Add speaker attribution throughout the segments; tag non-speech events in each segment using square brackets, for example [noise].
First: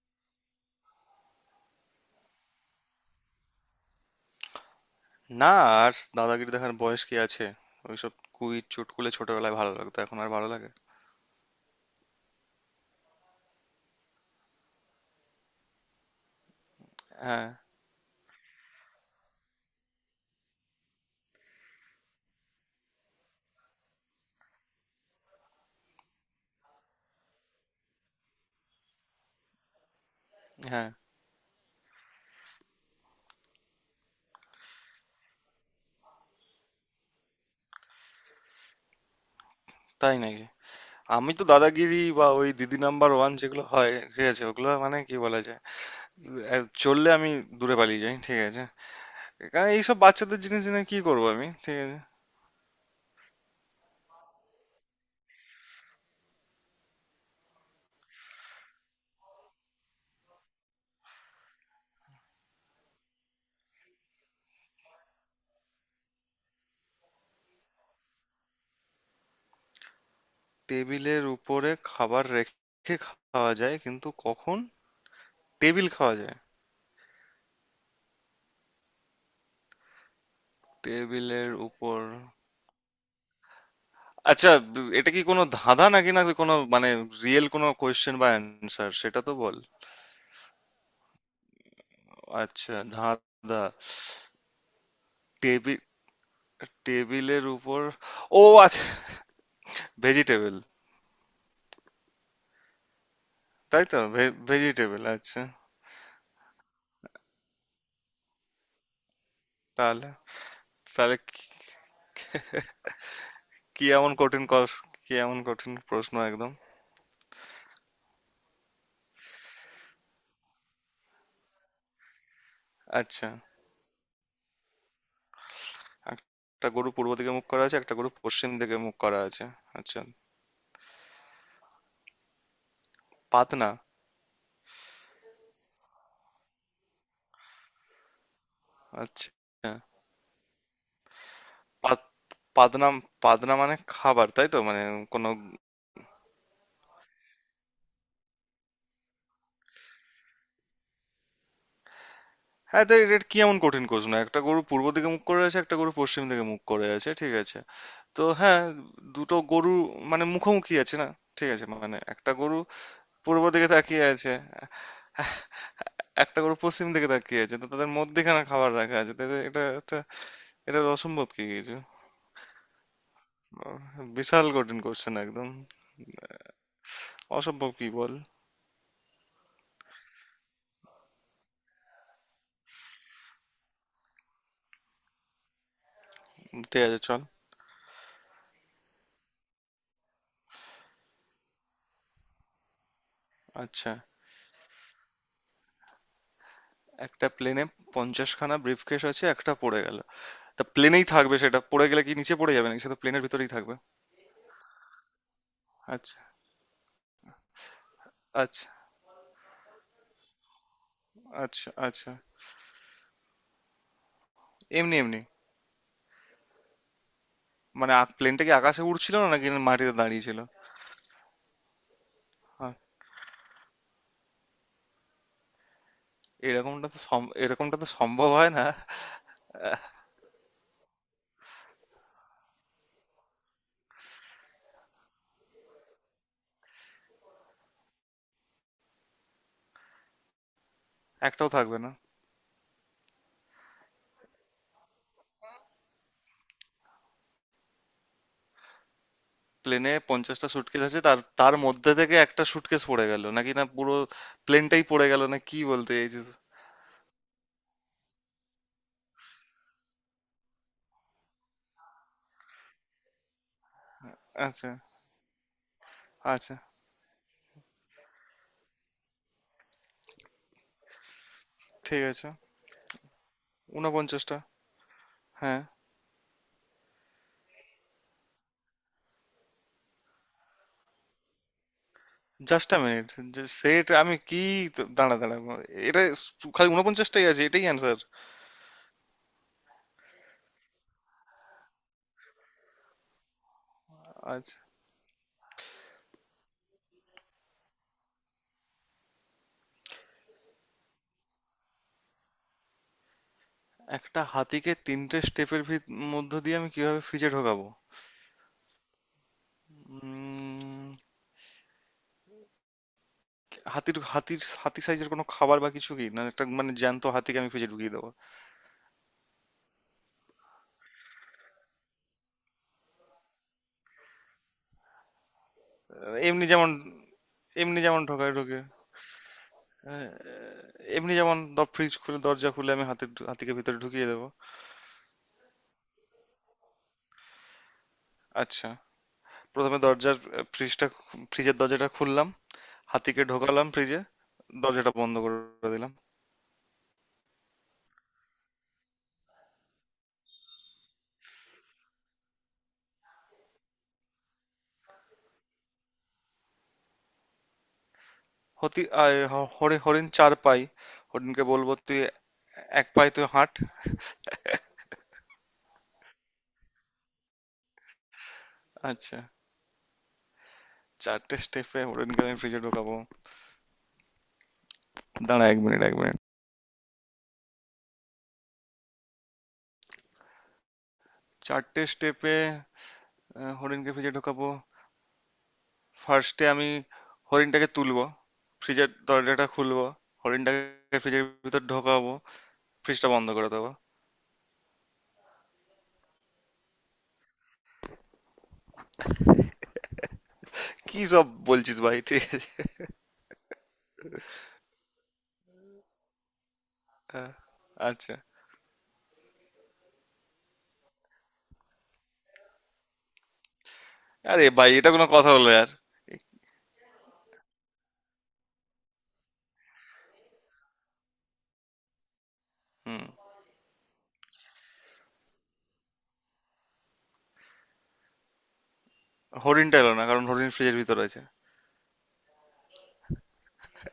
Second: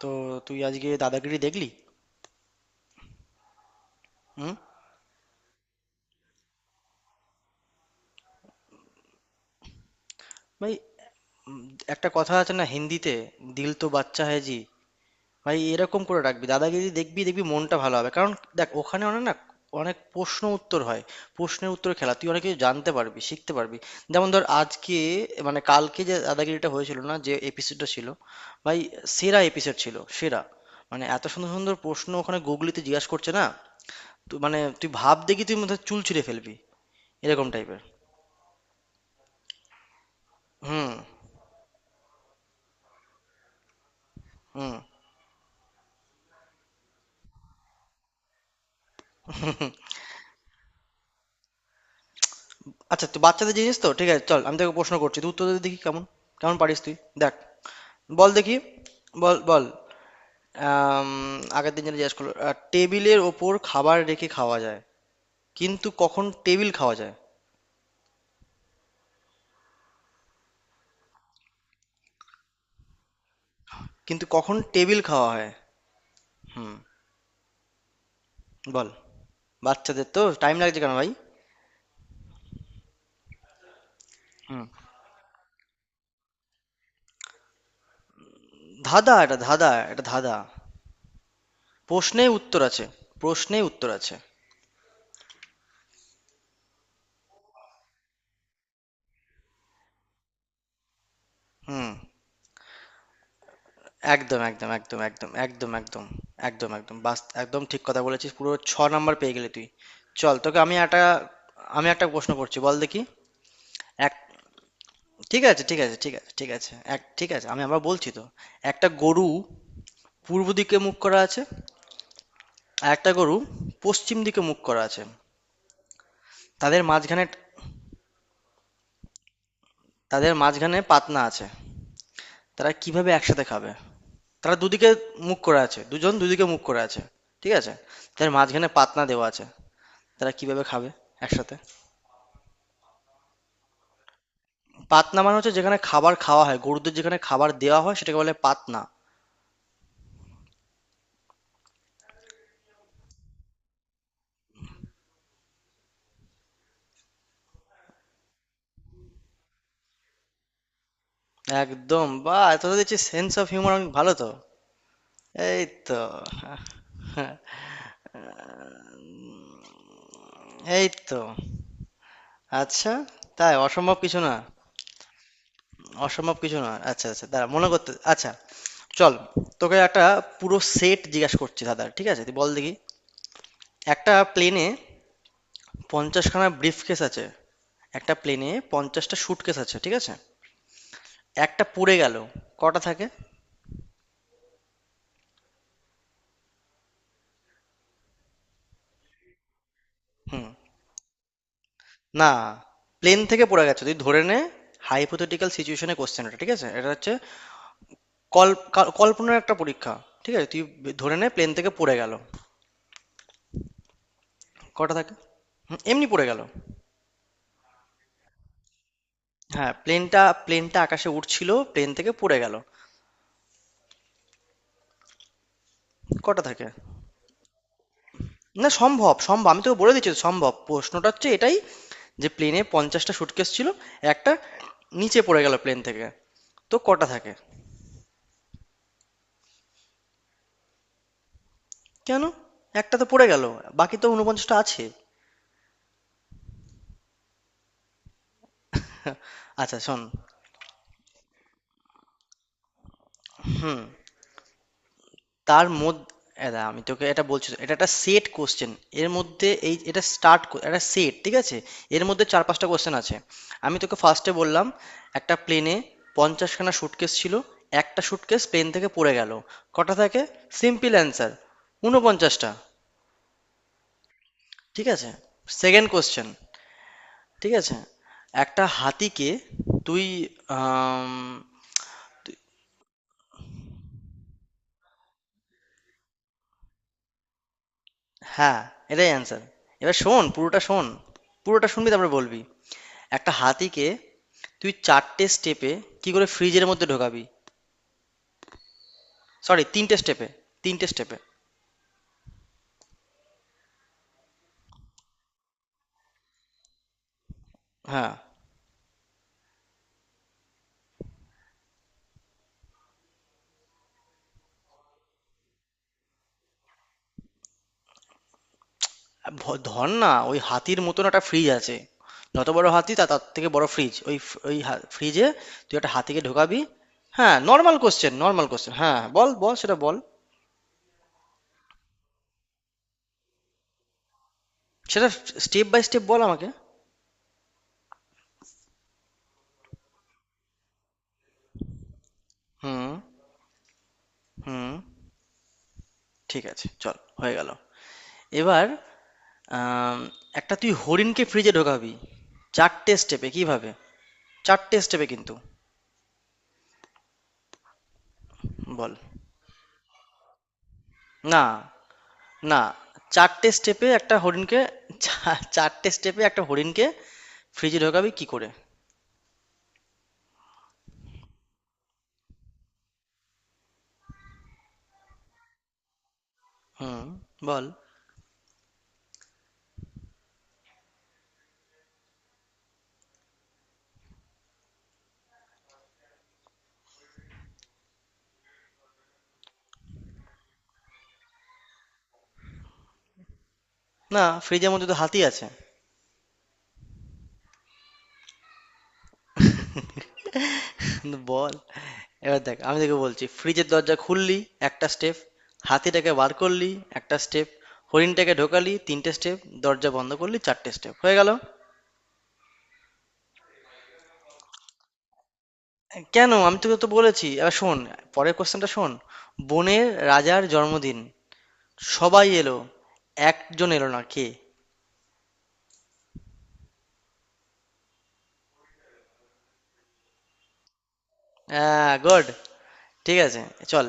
Speaker 1: তো তুই আজকে দাদাগিরি দেখলি? হুম।
Speaker 2: না, আর দাদাগিরি দেখার বয়স কি আছে? ওইসব কুইজ চুটকুলে ছোটবেলায় ভালো লাগতো, এখন আর ভালো লাগে।
Speaker 1: ভাই, উম, একটা কথা আছে না হিন্দিতে, দিল তো বাচ্চা হ্যায় জি। ভাই এরকম করে রাখবি, দাদাগিরি দেখবি দেখবি,
Speaker 2: হ্যাঁ।
Speaker 1: মনটা ভালো হবে। কারণ দেখ, ওখানে অনেক না, অনেক প্রশ্ন উত্তর হয়, প্রশ্নের উত্তর খেলা। তুই অনেক কিছু জানতে পারবি, শিখতে পারবি। যেমন ধর আজকে, মানে কালকে যে দাদাগিরিটা হয়েছিল না, যে এপিসোডটা ছিল, ভাই সেরা এপিসোড ছিল, সেরা।
Speaker 2: হ্যাঁ।
Speaker 1: মানে এত সুন্দর সুন্দর প্রশ্ন ওখানে গুগলিতে জিজ্ঞাসা করছে না, তুই ভাব দেখি, তুই মধ্যে চুল ছিঁড়ে ফেলবি এরকম টাইপের।
Speaker 2: তাই নাকি?
Speaker 1: হুম।
Speaker 2: আমি তো দাদাগিরি বা ওই দিদি নাম্বার ওয়ান যেগুলো হয়, ঠিক আছে, ওগুলো
Speaker 1: হুম।
Speaker 2: মানে কি বলা যায়, এ, চললে আমি দূরে পালিয়ে যাই, ঠিক আছে। এখানে এইসব বাচ্চাদের জিনিস জেনে কি করবো আমি, ঠিক আছে।
Speaker 1: আচ্ছা, তুই বাচ্চাদের জিনিস তো ঠিক আছে, চল আমি তোকে প্রশ্ন করছি, তুই উত্তর দে দেখি কেমন, কেমন পারিস তুই। দেখ, বল দেখি, বল বল। আম, আগের দিন যেটা জিজ্ঞেস করলো, টেবিলের ওপর খাবার রেখে খাওয়া যায়, কিন্তু কখন টেবিল খাওয়া যায়?
Speaker 2: টেবিলের উপরে খাবার রেখে খাওয়া যায় কিন্তু
Speaker 1: কিন্তু কখন
Speaker 2: কখন?
Speaker 1: টেবিল খাওয়া হয়?
Speaker 2: টেবিল খাওয়া যায়?
Speaker 1: হুম। বল। বাচ্চাদের তো, টাইম লাগছে কেন ভাই?
Speaker 2: টেবিলের উপর, আচ্ছা।
Speaker 1: হুম।
Speaker 2: এটা কি কোনো ধাঁধা নাকি, না কোনো মানে রিয়েল কোনো কোয়েশ্চেন বা অ্যান্সার?
Speaker 1: ধাঁধা,
Speaker 2: সেটা তো
Speaker 1: এটা
Speaker 2: বল।
Speaker 1: ধাঁধা, এটা ধাঁধা। প্রশ্নে উত্তর
Speaker 2: আচ্ছা,
Speaker 1: আছে। প্রশ্নে
Speaker 2: ধাঁধা।
Speaker 1: উত্তর আছে।
Speaker 2: টেবিল, টেবিলের উপর, ও আচ্ছা, ভেজিটেবল,
Speaker 1: হুম।
Speaker 2: তাই তো।
Speaker 1: একদম, একদম, একদম,
Speaker 2: ভেজিটেবল,
Speaker 1: একদম,
Speaker 2: আচ্ছা।
Speaker 1: একদম, একদম, একদম, একদম, বাস একদম ঠিক কথা বলেছিস, পুরো ছ নাম্বার পেয়ে গেলি তুই।
Speaker 2: তাহলে,
Speaker 1: চল তোকে আমি একটা,
Speaker 2: তাহলে কি?
Speaker 1: আমি একটা প্রশ্ন করছি, বল দেখি।
Speaker 2: কি এমন
Speaker 1: এক,
Speaker 2: কঠিন কি এমন
Speaker 1: ঠিক আছে
Speaker 2: কঠিন
Speaker 1: ঠিক আছে ঠিক
Speaker 2: প্রশ্ন,
Speaker 1: আছে ঠিক
Speaker 2: একদম।
Speaker 1: আছে, এক, ঠিক আছে, আমি আবার বলছি তো। একটা গরু পূর্ব দিকে মুখ করা আছে, আর একটা
Speaker 2: আচ্ছা,
Speaker 1: গরু পশ্চিম দিকে মুখ করা আছে।
Speaker 2: একটা
Speaker 1: তাদের
Speaker 2: গরু পূর্ব
Speaker 1: মাঝখানে,
Speaker 2: দিকে মুখ করা আছে, একটা গরু পশ্চিম দিকে মুখ করা আছে। আচ্ছা,
Speaker 1: তাদের মাঝখানে পাতনা আছে। তারা কিভাবে একসাথে
Speaker 2: পাতনা।
Speaker 1: খাবে? তারা দুদিকে মুখ করা আছে, দুজন দুদিকে মুখ করা আছে, ঠিক আছে? তাদের মাঝখানে পাতনা দেওয়া
Speaker 2: আচ্ছা,
Speaker 1: আছে। তারা কিভাবে খাবে একসাথে?
Speaker 2: পাত- পাতনা, পাতনা মানে খাবার, তাই তো মানে?
Speaker 1: পাতনা
Speaker 2: কোনো,
Speaker 1: মানে হচ্ছে যেখানে খাবার খাওয়া হয়, গরুদের যেখানে খাবার দেওয়া হয় সেটাকে বলে পাতনা।
Speaker 2: হ্যাঁ, তাই এটা কি এমন কঠিন প্রশ্ন? একটা গরু পূর্ব দিকে মুখ করে আছে, একটা গরু পশ্চিম দিকে মুখ করে আছে, ঠিক আছে, তো হ্যাঁ, দুটো গরু মানে মুখোমুখি আছে না, ঠিক আছে। মানে
Speaker 1: একদম,
Speaker 2: একটা
Speaker 1: বা
Speaker 2: গরু
Speaker 1: এত দেখছি সেন্স
Speaker 2: পূর্ব
Speaker 1: অফ
Speaker 2: দিকে
Speaker 1: হিউমার অনেক
Speaker 2: তাকিয়ে
Speaker 1: ভালো তো।
Speaker 2: আছে,
Speaker 1: এই তো।
Speaker 2: একটা গরু পশ্চিম দিকে তাকিয়ে আছে,
Speaker 1: [laughs]
Speaker 2: তো তাদের মধ্যেখানে খাবার রাখা আছে, তাদের এটা এটা এটা
Speaker 1: এই তো।
Speaker 2: অসম্ভব কি কিছু?
Speaker 1: আচ্ছা, তাই অসম্ভব কিছু না,
Speaker 2: বিশাল কঠিন কোশ্চেন একদম।
Speaker 1: অসম্ভব কিছু না। আচ্ছা আচ্ছা, দাঁড়া মনে
Speaker 2: অসম্ভব কি
Speaker 1: করতে,
Speaker 2: বল।
Speaker 1: আচ্ছা চল, তোকে একটা পুরো সেট জিজ্ঞাসা করছি দাদা, ঠিক আছে? তুই বল দেখি। একটা প্লেনে পঞ্চাশখানা ব্রিফ
Speaker 2: ঠিক আছে,
Speaker 1: কেস
Speaker 2: চল।
Speaker 1: আছে, একটা প্লেনে পঞ্চাশটা স্যুটকেস আছে, ঠিক আছে? একটা পুড়ে গেল, কটা থাকে?
Speaker 2: আচ্ছা, একটা প্লেনে পঞ্চাশখানা ব্রিফকেস আছে, একটা পড়ে গেল,
Speaker 1: হুম।
Speaker 2: তা প্লেনেই থাকবে সেটা। পড়ে গেলে কি
Speaker 1: না,
Speaker 2: নিচে পড়ে যাবে নাকি সেটা
Speaker 1: প্লেন
Speaker 2: প্লেনের
Speaker 1: থেকে
Speaker 2: ভিতরেই
Speaker 1: পড়ে
Speaker 2: থাকবে?
Speaker 1: গেছে, তুই ধরে নে। hypothetical situation এ
Speaker 2: আচ্ছা,
Speaker 1: question এটা, ঠিক আছে? এটা হচ্ছে কল
Speaker 2: আচ্ছা।
Speaker 1: কাল কল্পনার একটা পরীক্ষা, ঠিক আছে? তুই ধরে নে প্লেন
Speaker 2: আচ্ছা,
Speaker 1: থেকে পড়ে
Speaker 2: আচ্ছা।
Speaker 1: গেল। কটা
Speaker 2: এমনি
Speaker 1: থাকে?
Speaker 2: এমনি?
Speaker 1: হুম, এমনি পড়ে গেল।
Speaker 2: মানে প্লেনটা কি আকাশে উড়ছিল না নাকি
Speaker 1: হ্যাঁ,
Speaker 2: মাটিতে
Speaker 1: প্লেনটা
Speaker 2: দাঁড়িয়ে ছিল?
Speaker 1: প্লেনটা আকাশে উড়ছিল, প্লেন থেকে পড়ে গেল।
Speaker 2: আহ,
Speaker 1: কটা থাকে?
Speaker 2: এরকমটা তো এরকমটা তো সম্ভব হয় না।
Speaker 1: না, সম্ভব, সম্ভব। আমি তোকে বলে দিচ্ছি তো, সম্ভব। প্রশ্নটা হচ্ছে এটাই, যে প্লেনে পঞ্চাশটা সুটকেস ছিল, একটা নিচে পড়ে গেল প্লেন থেকে। তো কটা থাকে?
Speaker 2: একটাও থাকবে না।
Speaker 1: কেন? একটা তো পড়ে গেল, বাকি তো ঊনপঞ্চাশটা আছে। [laughs] আচ্ছা
Speaker 2: প্লেনে
Speaker 1: শোন।
Speaker 2: পঞ্চাশটা সুটকেস আছে, তার তার মধ্যে থেকে একটা সুটকেস পড়ে গেল নাকি, না
Speaker 1: হুম।
Speaker 2: পুরো প্লেনটাই পড়ে গেল, না কি
Speaker 1: তার
Speaker 2: বলতে
Speaker 1: মধ্যে,
Speaker 2: চাইছিস?
Speaker 1: দাঁড়া আমি তোকে এটা বলছি তো, এটা একটা সেট কোশ্চেন। এর মধ্যে এই, এটা স্টার্ট, একটা সেট ঠিক আছে, এর মধ্যে চার পাঁচটা কোশ্চেন আছে। আমি তোকে ফার্স্টে বললাম,
Speaker 2: আচ্ছা,
Speaker 1: একটা প্লেনে
Speaker 2: আচ্ছা,
Speaker 1: পঞ্চাশখানা সুটকেস ছিল, একটা সুটকেস প্লেন থেকে পড়ে গেল, কটা থাকে? সিম্পল অ্যান্সার,
Speaker 2: ঠিক আছে,
Speaker 1: ঊনপঞ্চাশটা।
Speaker 2: উনপঞ্চাশটা।
Speaker 1: ঠিক আছে।
Speaker 2: হ্যাঁ।
Speaker 1: সেকেন্ড কোশ্চেন, ঠিক আছে, একটা হাতিকে তুই, আম,
Speaker 2: জাস্ট আ মিনিট, সেট আমি কি, দাঁড়া দাঁড়া, এটা খালি উনপঞ্চাশটাই আছে, এটাই অ্যান্সার।
Speaker 1: হ্যাঁ, এটাই অ্যানসার। এবার শোন, পুরোটা শোন। পুরোটা শুনবি তারপরে বলবি। একটা হাতিকে
Speaker 2: আচ্ছা,
Speaker 1: তুই ৪ টে স্টেপে কি করে ফ্রিজের মধ্যে ঢোকাবি? সরি ৩ টে স্টেপে, ৩ টে স্টেপে।
Speaker 2: একটা হাতিকে তিনটে স্টেপের মধ্য দিয়ে আমি কিভাবে ফ্রিজে ঢোকাবো?
Speaker 1: হ্যাঁ,
Speaker 2: উম, হাতির হাতির হাতি সাইজের কোনো খাবার বা কিছু কি না, একটা মানে জ্যান্ত হাতিকে আমি ফ্রিজে ঢুকিয়ে দেবো?
Speaker 1: ভ ধর না ওই হাতির মতন একটা ফ্রিজ আছে। যত বড় হাতি, তা তার থেকে বড় ফ্রিজ। ওই ফ্রিজে তুই একটা হাতিকে
Speaker 2: এমনি
Speaker 1: ঢোকাবি।
Speaker 2: যেমন,
Speaker 1: হ্যাঁ, নরমাল
Speaker 2: এমনি যেমন
Speaker 1: কোয়েশ্চেন,
Speaker 2: ঢোকায়
Speaker 1: নরমাল
Speaker 2: ঢোকে।
Speaker 1: কোয়েশ্চেন। হ্যাঁ, বল, বল সেটা বল।
Speaker 2: আহ, এমনি যেমন ফ্রিজ খুলে, দরজা খুলে আমি হাতিকে ভিতরে ঢুকিয়ে দেবো।
Speaker 1: সেটা স্টেপ বাই স্টেপ বল আমাকে।
Speaker 2: আচ্ছা, প্রথমে দরজার, ফ্রিজটা ফ্রিজের দরজাটা খুললাম,
Speaker 1: হুম।
Speaker 2: হাতিকে ঢোকালাম ফ্রিজে,
Speaker 1: হুম।
Speaker 2: দরজাটা বন্ধ করে দিলাম।
Speaker 1: ঠিক আছে, চল, হয়ে গেল। এবার আম, একটা তুই হরিণকে ফ্রিজে ঢোকাবি চারটে স্টেপে কিভাবে, চারটে স্টেপে কিন্তু
Speaker 2: হতি
Speaker 1: বল।
Speaker 2: আয়, হ- হরি- হরিণ চার পাই,
Speaker 1: না,
Speaker 2: হরিণকে বলবো তুই
Speaker 1: না,
Speaker 2: এক পায়ে তুই
Speaker 1: চারটে
Speaker 2: হাঁট।
Speaker 1: স্টেপে একটা হরিণকে, চারটে স্টেপে একটা হরিণকে ফ্রিজে ঢোকাবি কি করে?
Speaker 2: আচ্ছা, চারটে স্টেপে হরিণকে আমি ফ্রিজে ঢোকাবো, দাঁড়া এক মিনিট, এক মিনিট।
Speaker 1: হুম। বল।
Speaker 2: চারটে স্টেপে হরিণকে ফ্রিজে ঢোকাবো, ফার্স্টে আমি হরিণটাকে তুলবো, ফ্রিজের দরজাটা খুলবো, হরিণটাকে ফ্রিজের ভিতর ঢোকাবো, ফ্রিজটা বন্ধ করে দেবো।
Speaker 1: না, ফ্রিজের মধ্যে তো হাতি আছে।
Speaker 2: কি সব
Speaker 1: বল।
Speaker 2: বলছিস ভাই, ঠিক
Speaker 1: এবার
Speaker 2: আছে।
Speaker 1: দেখ, আমি তোকে বলছি, ফ্রিজের দরজা খুললি একটা স্টেপ, হাতিটাকে বার করলি একটা
Speaker 2: হ্যাঁ,
Speaker 1: স্টেপ,
Speaker 2: আচ্ছা।
Speaker 1: হরিণটাকে ঢোকালি তিনটে স্টেপ, দরজা বন্ধ করলি চারটে স্টেপ, হয়ে গেল।
Speaker 2: আরে ভাই এটা কোনো কথা হলো আর!
Speaker 1: কেন, আমি তোকে তো বলেছি। এবার শোন, পরের কোশ্চেনটা শোন। বনের রাজার জন্মদিন, সবাই এলো,
Speaker 2: হুম,
Speaker 1: একজন এলো না, কে?
Speaker 2: হরিণটা এলো না কারণ হরিণ ফ্রিজের ভিতর আছে।
Speaker 1: হ্যাঁ, গুড। ঠিক আছে, চল,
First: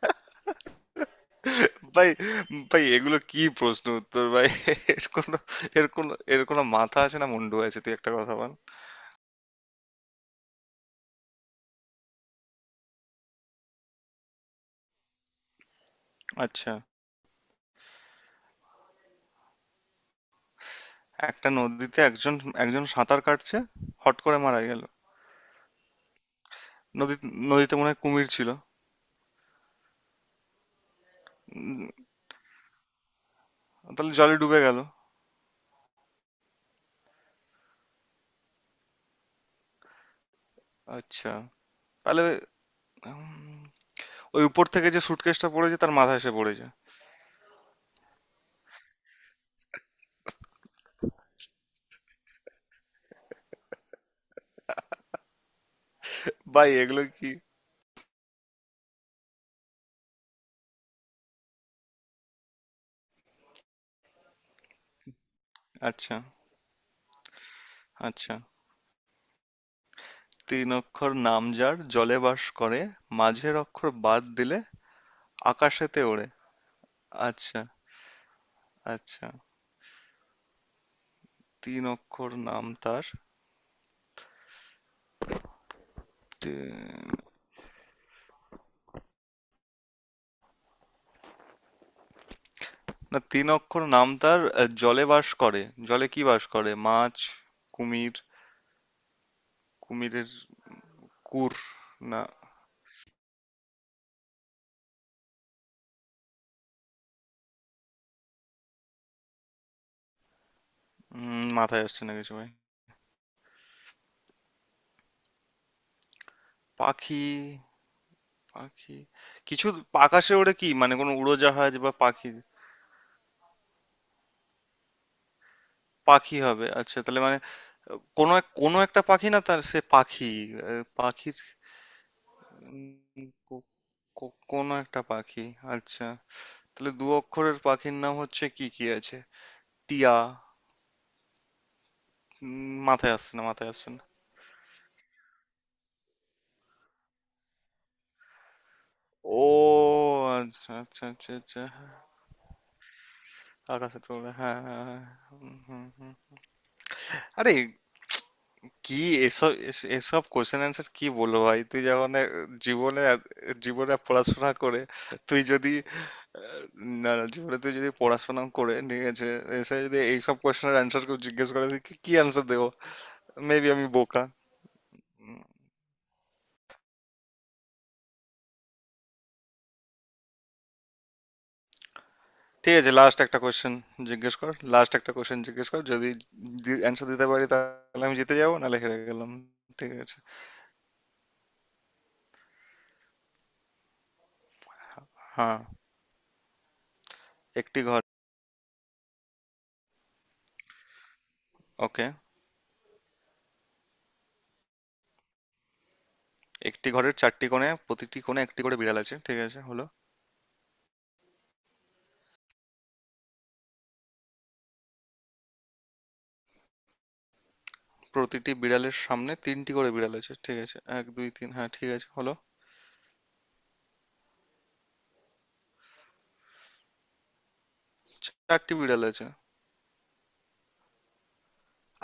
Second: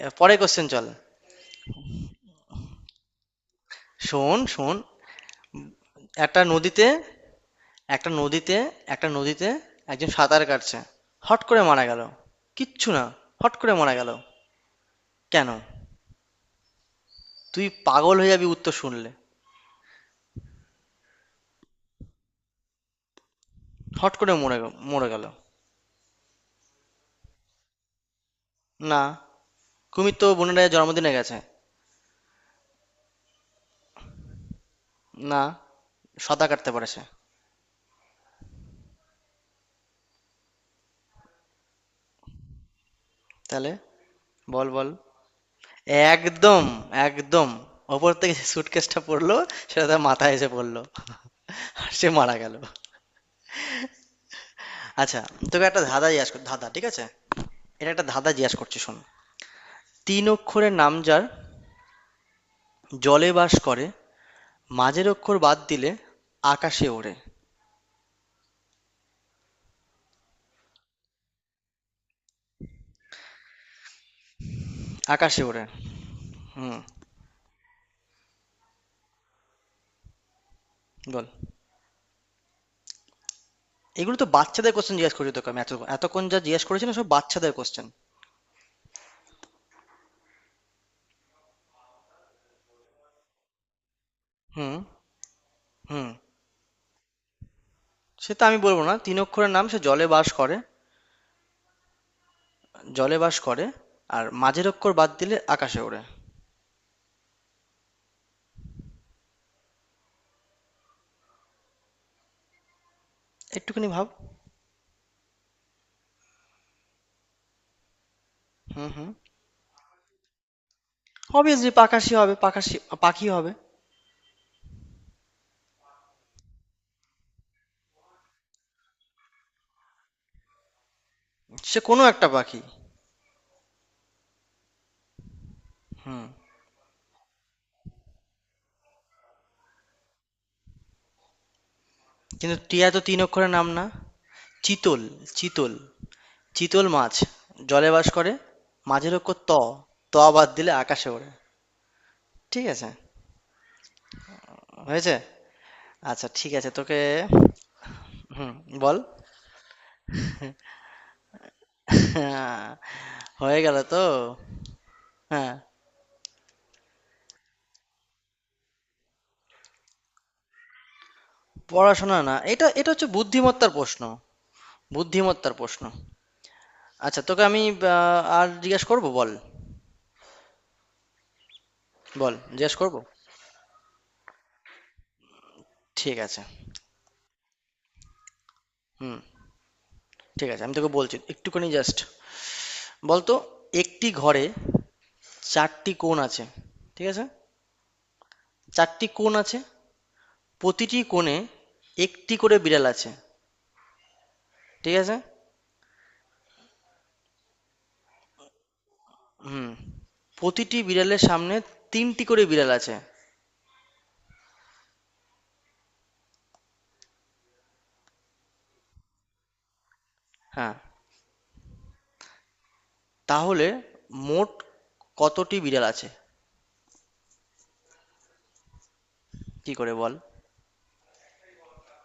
Speaker 1: এবার পরের কোশ্চেন, চল।
Speaker 2: ভাই, ভাই, এগুলো কি প্রশ্ন উত্তর
Speaker 1: শোন
Speaker 2: ভাই!
Speaker 1: শোন,
Speaker 2: [laughs] এর কোনো
Speaker 1: একটা
Speaker 2: এর কোনো
Speaker 1: নদীতে,
Speaker 2: মাথা আছে না মুন্ডু আছে? তুই একটা
Speaker 1: একটা
Speaker 2: কথা বল।
Speaker 1: নদীতে, একটা নদীতে একজন সাঁতার কাটছে, হট করে মারা গেল, কিচ্ছু না, হট করে মারা গেল, কেন?
Speaker 2: আচ্ছা,
Speaker 1: তুই পাগল হয়ে যাবি উত্তর শুনলে।
Speaker 2: একটা নদীতে একজন, একজন সাঁতার কাটছে,
Speaker 1: হট
Speaker 2: হট
Speaker 1: করে
Speaker 2: করে
Speaker 1: মরে
Speaker 2: মারা
Speaker 1: গ-
Speaker 2: গেল।
Speaker 1: মরে গেল।
Speaker 2: নদী, নদীতে মনে হয় কুমির ছিল।
Speaker 1: না, কুমির তো বোনের রাজার জন্মদিনে গেছে।
Speaker 2: তাহলে জলে ডুবে গেল?
Speaker 1: না, সাঁতার কাটতে পারে সে।
Speaker 2: আচ্ছা, তাহলে
Speaker 1: তাহলে,
Speaker 2: ওই উপর
Speaker 1: বল
Speaker 2: থেকে
Speaker 1: বল,
Speaker 2: যে সুটকেসটা পড়েছে তার মাথায় এসে
Speaker 1: একদম,
Speaker 2: পড়েছে।
Speaker 1: একদম। ওপর থেকে সুটকেসটা পড়লো, সেটা তার মাথায় এসে পড়লো, আর সে মারা গেল। আচ্ছা, তোকে একটা ধাঁধা জিজ্ঞাসা কর, ধাঁধা,
Speaker 2: ভাই
Speaker 1: ঠিক আছে?
Speaker 2: এগুলো কি?
Speaker 1: এটা একটা ধাঁধা জিজ্ঞাসা করছি, শোন। তিন অক্ষরের নাম যার, জলে বাস করে, মাঝের অক্ষর বাদ দিলে
Speaker 2: আচ্ছা,
Speaker 1: আকাশে ওড়ে।
Speaker 2: আচ্ছা, তিন অক্ষর নাম যার জলে বাস করে, মাঝের অক্ষর বাদ দিলে
Speaker 1: আকাশে ওড়ে।
Speaker 2: আকাশেতে ওড়ে।
Speaker 1: হুম।
Speaker 2: আচ্ছা, আচ্ছা,
Speaker 1: বল।
Speaker 2: তিন অক্ষর নাম তার,
Speaker 1: এগুলো তো বাচ্চাদের কোশ্চেন জিজ্ঞাসা করছি তোকে আমি, এত এতক্ষণ যা জিজ্ঞাসা করেছি না, সব
Speaker 2: তি-
Speaker 1: বাচ্চাদের কোশ্চেন।
Speaker 2: না, তিন অক্ষর নাম তার,
Speaker 1: হুম।
Speaker 2: জলে বাস করে। জলে
Speaker 1: হুম।
Speaker 2: কি বাস করে, মাছ? কুমির?
Speaker 1: সে তো আমি বলবো না, তিন অক্ষরের নাম, সে জলে বাস
Speaker 2: কুমিরের,
Speaker 1: করে,
Speaker 2: কুর, না।
Speaker 1: জলে বাস করে, আর মাঝের অক্ষর বাদ দিলে আকাশে ওড়ে।
Speaker 2: মাথায় আসছে না কিছু ভাই।
Speaker 1: একটুখানি ভাব।
Speaker 2: পাখি?
Speaker 1: হুম
Speaker 2: পাখি?
Speaker 1: হুম।
Speaker 2: কিছু আকাশে ওড়ে কি মানে, কোনো
Speaker 1: অবভিয়াসলি
Speaker 2: উড়োজাহাজ বা
Speaker 1: পাখাশি
Speaker 2: পাখি?
Speaker 1: হবে, পাখাশি, পাখি হবে,
Speaker 2: পাখি হবে? আচ্ছা, তাহলে মানে কোনো এক, কোনো একটা পাখি না তার, সে পাখি, পাখির,
Speaker 1: সে কোনো একটা পাখি।
Speaker 2: উম, কো- কোনো একটা পাখি, আচ্ছা।
Speaker 1: হুম।
Speaker 2: তাহলে দু অক্ষরের পাখির নাম হচ্ছে কি কি আছে? টিয়া।
Speaker 1: কিন্তু টিয়া তো
Speaker 2: মাথায়
Speaker 1: তিন
Speaker 2: আসছে না
Speaker 1: অক্ষরের নাম
Speaker 2: মাথায়
Speaker 1: না।
Speaker 2: আসছে না
Speaker 1: চিতল, চিতল, চিতল মাছ, জলে বাস করে, মাঝের অক্ষর
Speaker 2: ও
Speaker 1: ত, ত বাদ দিলে
Speaker 2: আচ্ছা, আচ্ছা,
Speaker 1: আকাশে ওড়ে।
Speaker 2: আচ্ছা, আচ্ছা,
Speaker 1: ঠিক আছে,
Speaker 2: আকাশে তোলে, হ্যাঁ হ্যাঁ হ্যাঁ।
Speaker 1: হয়েছে।
Speaker 2: হুম, হুম, হুম।
Speaker 1: আচ্ছা ঠিক আছে, তোকে,
Speaker 2: আরে,
Speaker 1: হুম,
Speaker 2: কি?
Speaker 1: বল।
Speaker 2: এসব কোশ্চেন অ্যান্সার কি বলবো ভাই? তুই যখন
Speaker 1: [laughs]
Speaker 2: জীবনে
Speaker 1: হয়ে গেল
Speaker 2: জীবনে
Speaker 1: তো।
Speaker 2: পড়াশোনা করে, তুই
Speaker 1: হ্যাঁ।
Speaker 2: যদি, আহ, না না, জীবনে তুই যদি পড়াশোনা করে, ঠিক আছে, এসে যদি এইসব কোশ্চেনের অ্যান্সার কেউ জিজ্ঞেস করে, তুই কি
Speaker 1: পড়াশোনা না,
Speaker 2: অ্যান্সার
Speaker 1: এটা
Speaker 2: দেবো?
Speaker 1: এটা হচ্ছে
Speaker 2: মেবি
Speaker 1: বুদ্ধিমত্তার
Speaker 2: আমি
Speaker 1: প্রশ্ন,
Speaker 2: বোকা। উম,
Speaker 1: বুদ্ধিমত্তার প্রশ্ন। আচ্ছা, তোকে আমি, আর জিজ্ঞেস করব, বল, বল
Speaker 2: ঠিক
Speaker 1: জিজ্ঞেস
Speaker 2: আছে,
Speaker 1: করব।
Speaker 2: লাস্ট একটা কোশ্চেন জিজ্ঞেস কর। লাস্ট একটা কোশ্চেন জিজ্ঞেস কর, যদি
Speaker 1: ঠিক আছে।
Speaker 2: অ্যান্সার দিতে পারি তাহলে আমি জিতে যাবো, নাহলে হেরে
Speaker 1: হুম।
Speaker 2: গেলাম। ঠিক আছে।
Speaker 1: ঠিক আছে আমি তোকে বলছি, একটুখানি জাস্ট, বলতো, একটি ঘরে
Speaker 2: হ্যাঁ।
Speaker 1: চারটি কোণ আছে, ঠিক আছে?
Speaker 2: একটি ঘর।
Speaker 1: চারটি কোণ আছে, প্রতিটি কোণে
Speaker 2: ওকে।
Speaker 1: একটি করে বিড়াল আছে, ঠিক আছে?
Speaker 2: একটি ঘরের চারটি কোণে, প্রতিটি কোণে একটি করে বিড়াল আছে, ঠিক আছে,
Speaker 1: হুম।
Speaker 2: হলো।
Speaker 1: প্রতিটি বিড়ালের সামনে তিনটি করে বিড়াল আছে।
Speaker 2: প্রতিটি বিড়ালের সামনে তিনটি করে বিড়াল আছে, ঠিক
Speaker 1: হ্যাঁ,
Speaker 2: আছে, এক দুই তিন, হ্যাঁ, ঠিক আছে, হলো।
Speaker 1: তাহলে মোট কতটি বিড়াল আছে?
Speaker 2: চারটি বিড়াল আছে।
Speaker 1: কি করে বল।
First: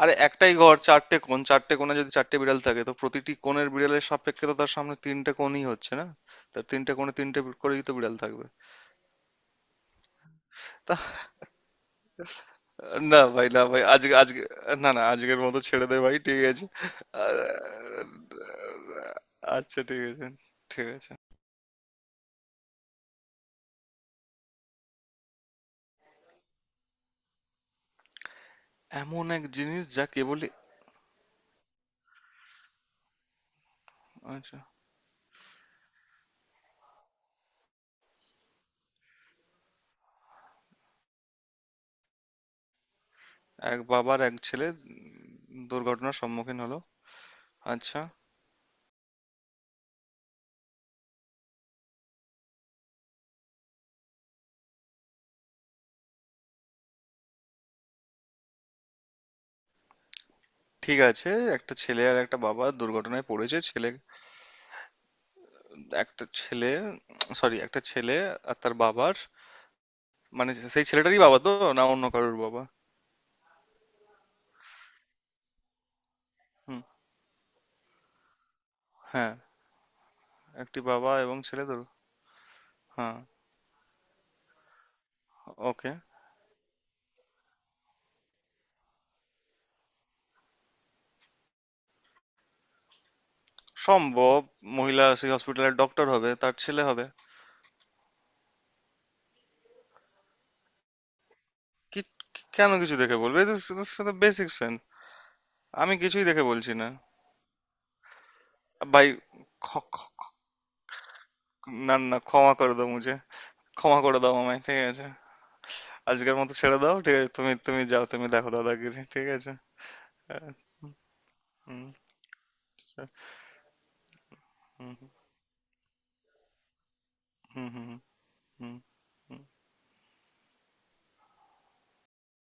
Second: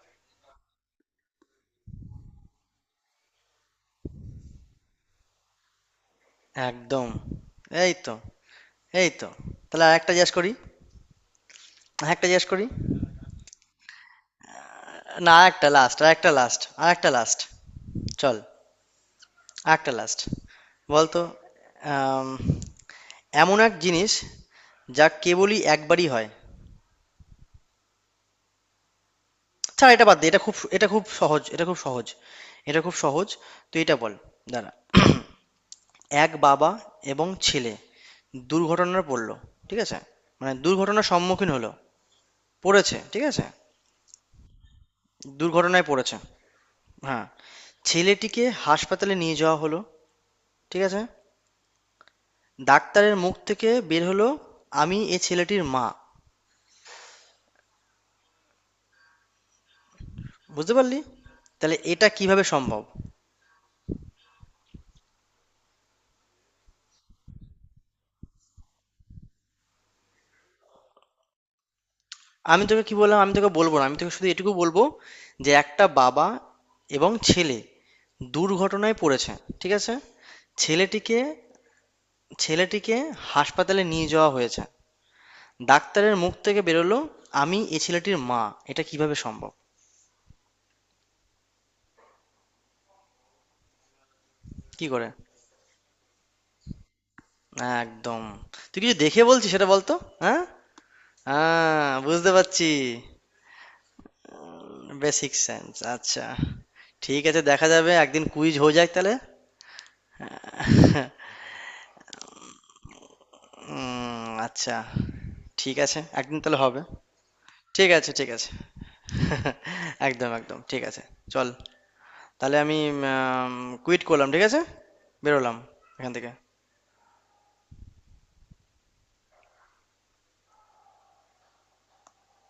Speaker 2: আরে একটাই ঘর, চারটে কোণ, চারটে কোণে যদি চারটে বিড়াল থাকে, তো প্রতিটি কোণের বিড়ালের সাপেক্ষে তো তার সামনে তিনটে কোণই হচ্ছে না, তার তিনটে
Speaker 1: একদম,
Speaker 2: কোণে তিনটে করেই তো
Speaker 1: এই তো,
Speaker 2: বিড়াল থাকবে।
Speaker 1: এই তো। তাহলে আরেকটা জিজ্ঞেস করি,
Speaker 2: তা,
Speaker 1: আরেকটা জিজ্ঞেস করি,
Speaker 2: না ভাই, না ভাই, আজকে আজকে, না না,
Speaker 1: না
Speaker 2: আজকের মতো
Speaker 1: আরেকটা
Speaker 2: ছেড়ে দে
Speaker 1: লাস্ট,
Speaker 2: ভাই,
Speaker 1: আরেকটা
Speaker 2: ঠিক
Speaker 1: লাস্ট,
Speaker 2: আছে।
Speaker 1: আরেকটা লাস্ট,
Speaker 2: আহ,
Speaker 1: চল,
Speaker 2: আচ্ছা,
Speaker 1: আরেকটা
Speaker 2: ঠিক
Speaker 1: লাস্ট।
Speaker 2: আছে। ঠিক আছে।
Speaker 1: বলতো, আম, এমন এক জিনিস যা কেবলই একবারই হয়।
Speaker 2: এমন এক জিনিস
Speaker 1: ছাড়
Speaker 2: যা
Speaker 1: এটা, বাদ দে, এটা
Speaker 2: কেবলই,
Speaker 1: খুব, এটা খুব সহজ, এটা খুব সহজ, এটা খুব সহজ। তুই এটা বল।
Speaker 2: আচ্ছা।
Speaker 1: দাঁড়া। [clears throat] এক বাবা এবং ছেলে দুর্ঘটনায় পড়লো, ঠিক আছে? মানে দুর্ঘটনার সম্মুখীন হলো, পড়েছে ঠিক আছে,
Speaker 2: এক বাবার এক ছেলে,
Speaker 1: দুর্ঘটনায় পড়েছে।
Speaker 2: দুর্ঘটনার সম্মুখীন হলো,
Speaker 1: হ্যাঁ,
Speaker 2: আচ্ছা,
Speaker 1: ছেলেটিকে হাসপাতালে নিয়ে যাওয়া হলো, ঠিক আছে? ডাক্তারের মুখ থেকে বের হলো, আমি এ ছেলেটির মা। বুঝতে পারলি?
Speaker 2: ঠিক আছে। একটা
Speaker 1: তাহলে
Speaker 2: ছেলে
Speaker 1: এটা
Speaker 2: আর একটা
Speaker 1: কিভাবে
Speaker 2: বাবা
Speaker 1: সম্ভব?
Speaker 2: দুর্ঘটনায় পড়েছে, ছেলে, একটা ছেলে, সরি, একটা ছেলে আর তার বাবার, মানে সেই ছেলেটারই বাবা তো, না অন্য কারোর বাবা?
Speaker 1: আমি তোকে কি বললাম, আমি তোকে বলবো না, আমি তোকে শুধু এটুকু বলবো, যে একটা বাবা
Speaker 2: হুম।
Speaker 1: এবং ছেলে দুর্ঘটনায় পড়েছে,
Speaker 2: হ্যাঁ।
Speaker 1: ঠিক আছে?
Speaker 2: একটি বাবা
Speaker 1: ছেলেটিকে,
Speaker 2: এবং ছেলে দুর,
Speaker 1: ছেলেটিকে
Speaker 2: হ্যাঁ,
Speaker 1: হাসপাতালে নিয়ে যাওয়া হয়েছে,
Speaker 2: ওকে,
Speaker 1: ডাক্তারের মুখ থেকে বেরোলো আমি এ ছেলেটির মা। এটা কিভাবে সম্ভব?
Speaker 2: সম্ভব।
Speaker 1: কি
Speaker 2: মহিলা
Speaker 1: করে?
Speaker 2: সেই হসপিটালের ডক্টর হবে, তার ছেলে হবে।
Speaker 1: একদম। তুই কিছু দেখে বলছিস সেটা বলতো। হ্যাঁ, হ্যাঁ
Speaker 2: কি?
Speaker 1: বুঝতে পারছি।
Speaker 2: কেন কিছু দেখে বলবে? সাথে বেসিক সেন্স।
Speaker 1: বেসিক সেন্স,
Speaker 2: আমি
Speaker 1: আচ্ছা।
Speaker 2: কিছুই দেখে বলছি না।
Speaker 1: ঠিক আছে, দেখা যাবে একদিন কুইজ হয়ে যাক
Speaker 2: ভাই,
Speaker 1: তাহলে।
Speaker 2: খ- খ- না না, ক্ষমা করে দাও মুঝে, ক্ষমা করে দাও আমায়,
Speaker 1: আচ্ছা,
Speaker 2: ঠিক আছে?
Speaker 1: ঠিক আছে,
Speaker 2: আজকের
Speaker 1: একদিন
Speaker 2: মতো
Speaker 1: তাহলে
Speaker 2: ছেড়ে
Speaker 1: হবে।
Speaker 2: দাও, ঠিক আছে, তুমি, তুমি
Speaker 1: ঠিক
Speaker 2: যাও,
Speaker 1: আছে,
Speaker 2: তুমি
Speaker 1: ঠিক আছে,
Speaker 2: দেখো দাদাগিরি, ঠিক আছে।
Speaker 1: একদম
Speaker 2: হ্যাঁ।
Speaker 1: একদম ঠিক আছে। চল,
Speaker 2: হুম,
Speaker 1: তাহলে আমি কুইট করলাম, ঠিক আছে,
Speaker 2: হুম,
Speaker 1: বেরোলাম এখান থেকে।
Speaker 2: হুম, হুম, হুম, হুম।